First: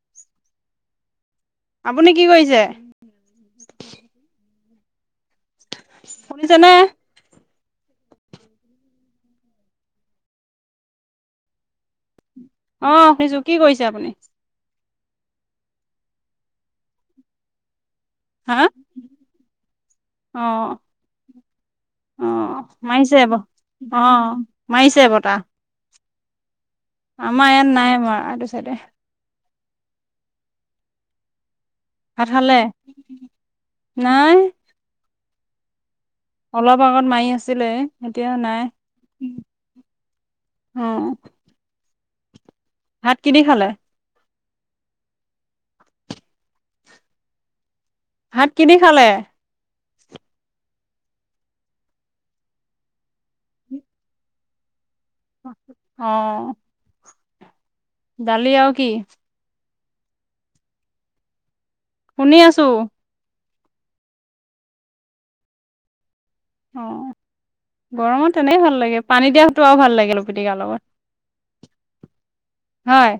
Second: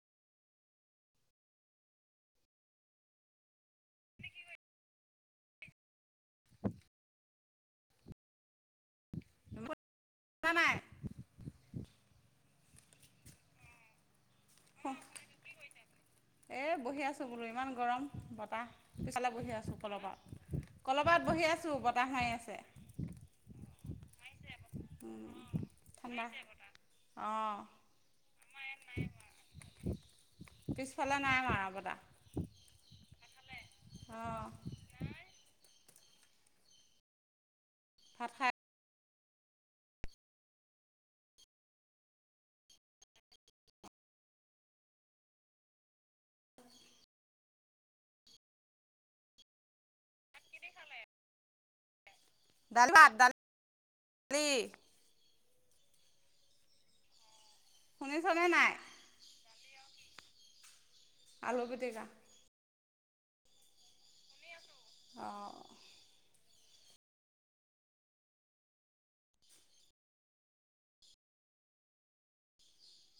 [inaudible] আপুনি কি কৰিছে? শুনিছানে? শুনা নাই। অঁ শুনিছো। কি কৰিছে আপুনি? এ বহি আছো বোলো। ইমান গৰম। হা? বতাহ, পিছফালে বহি আছো কলপাৰত। অ', কলপাৰত বহি আছো, বতাহ মাৰি আছে। সেই বহ। অঁ মাৰিছে বতাহ। ঠাণ্ডা। আমাৰ অঁ এয়াত নাই মৰা। সেইটো চাইতেহে পিছফালে নাই মৰা বতাহ। ভাত খালে? নাই। অঁ অলপ আগত মাৰি আছিলে। এতিয়া ভাত খাই নাই। অঁ-হ। ভাত কি দি খালে? ভাত কি দি খালে? ডাল- ভাত, [unintelligible] ডালি। অ'! শুনিছনে ডালি নাই আৰু কি? আলুগু শুনি আছোঁ। [inaudible] অ'! গৰমত তেনেকে ভাল লাগে! পানী দিয়াটো আৰু ভাল লাগে! আলুপিটিকাৰ লগত। হয়!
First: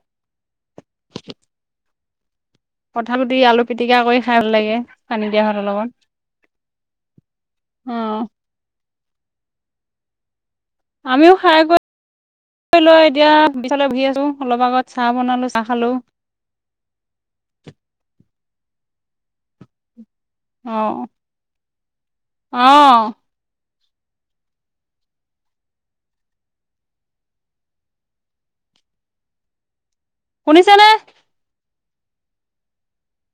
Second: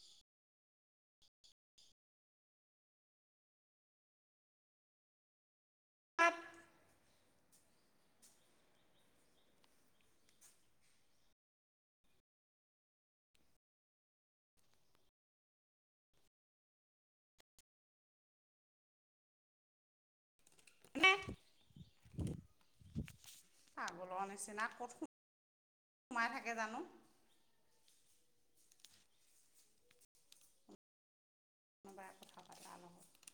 কঁঠাল গুটি, আলু পিটিকা কৰি খাই ভাল লাগে! পানী দিয়া ভাতৰ লগত। ভাত অ'! আমিও খায় গৈ [unintelligible] লৈ এতিয়া, পিছফালে বহি আছোঁ। অলপ আগত, চাহ বনালোঁ, চাহ খালোঁ। [inaudible] অ'! নে অ'! পাগলৰ নিচিনা, ক'ত সোমাই থাকে জানোঁ! শুনিছে নে? কোনোবাই কথা পাতা [unintelligible] লগত।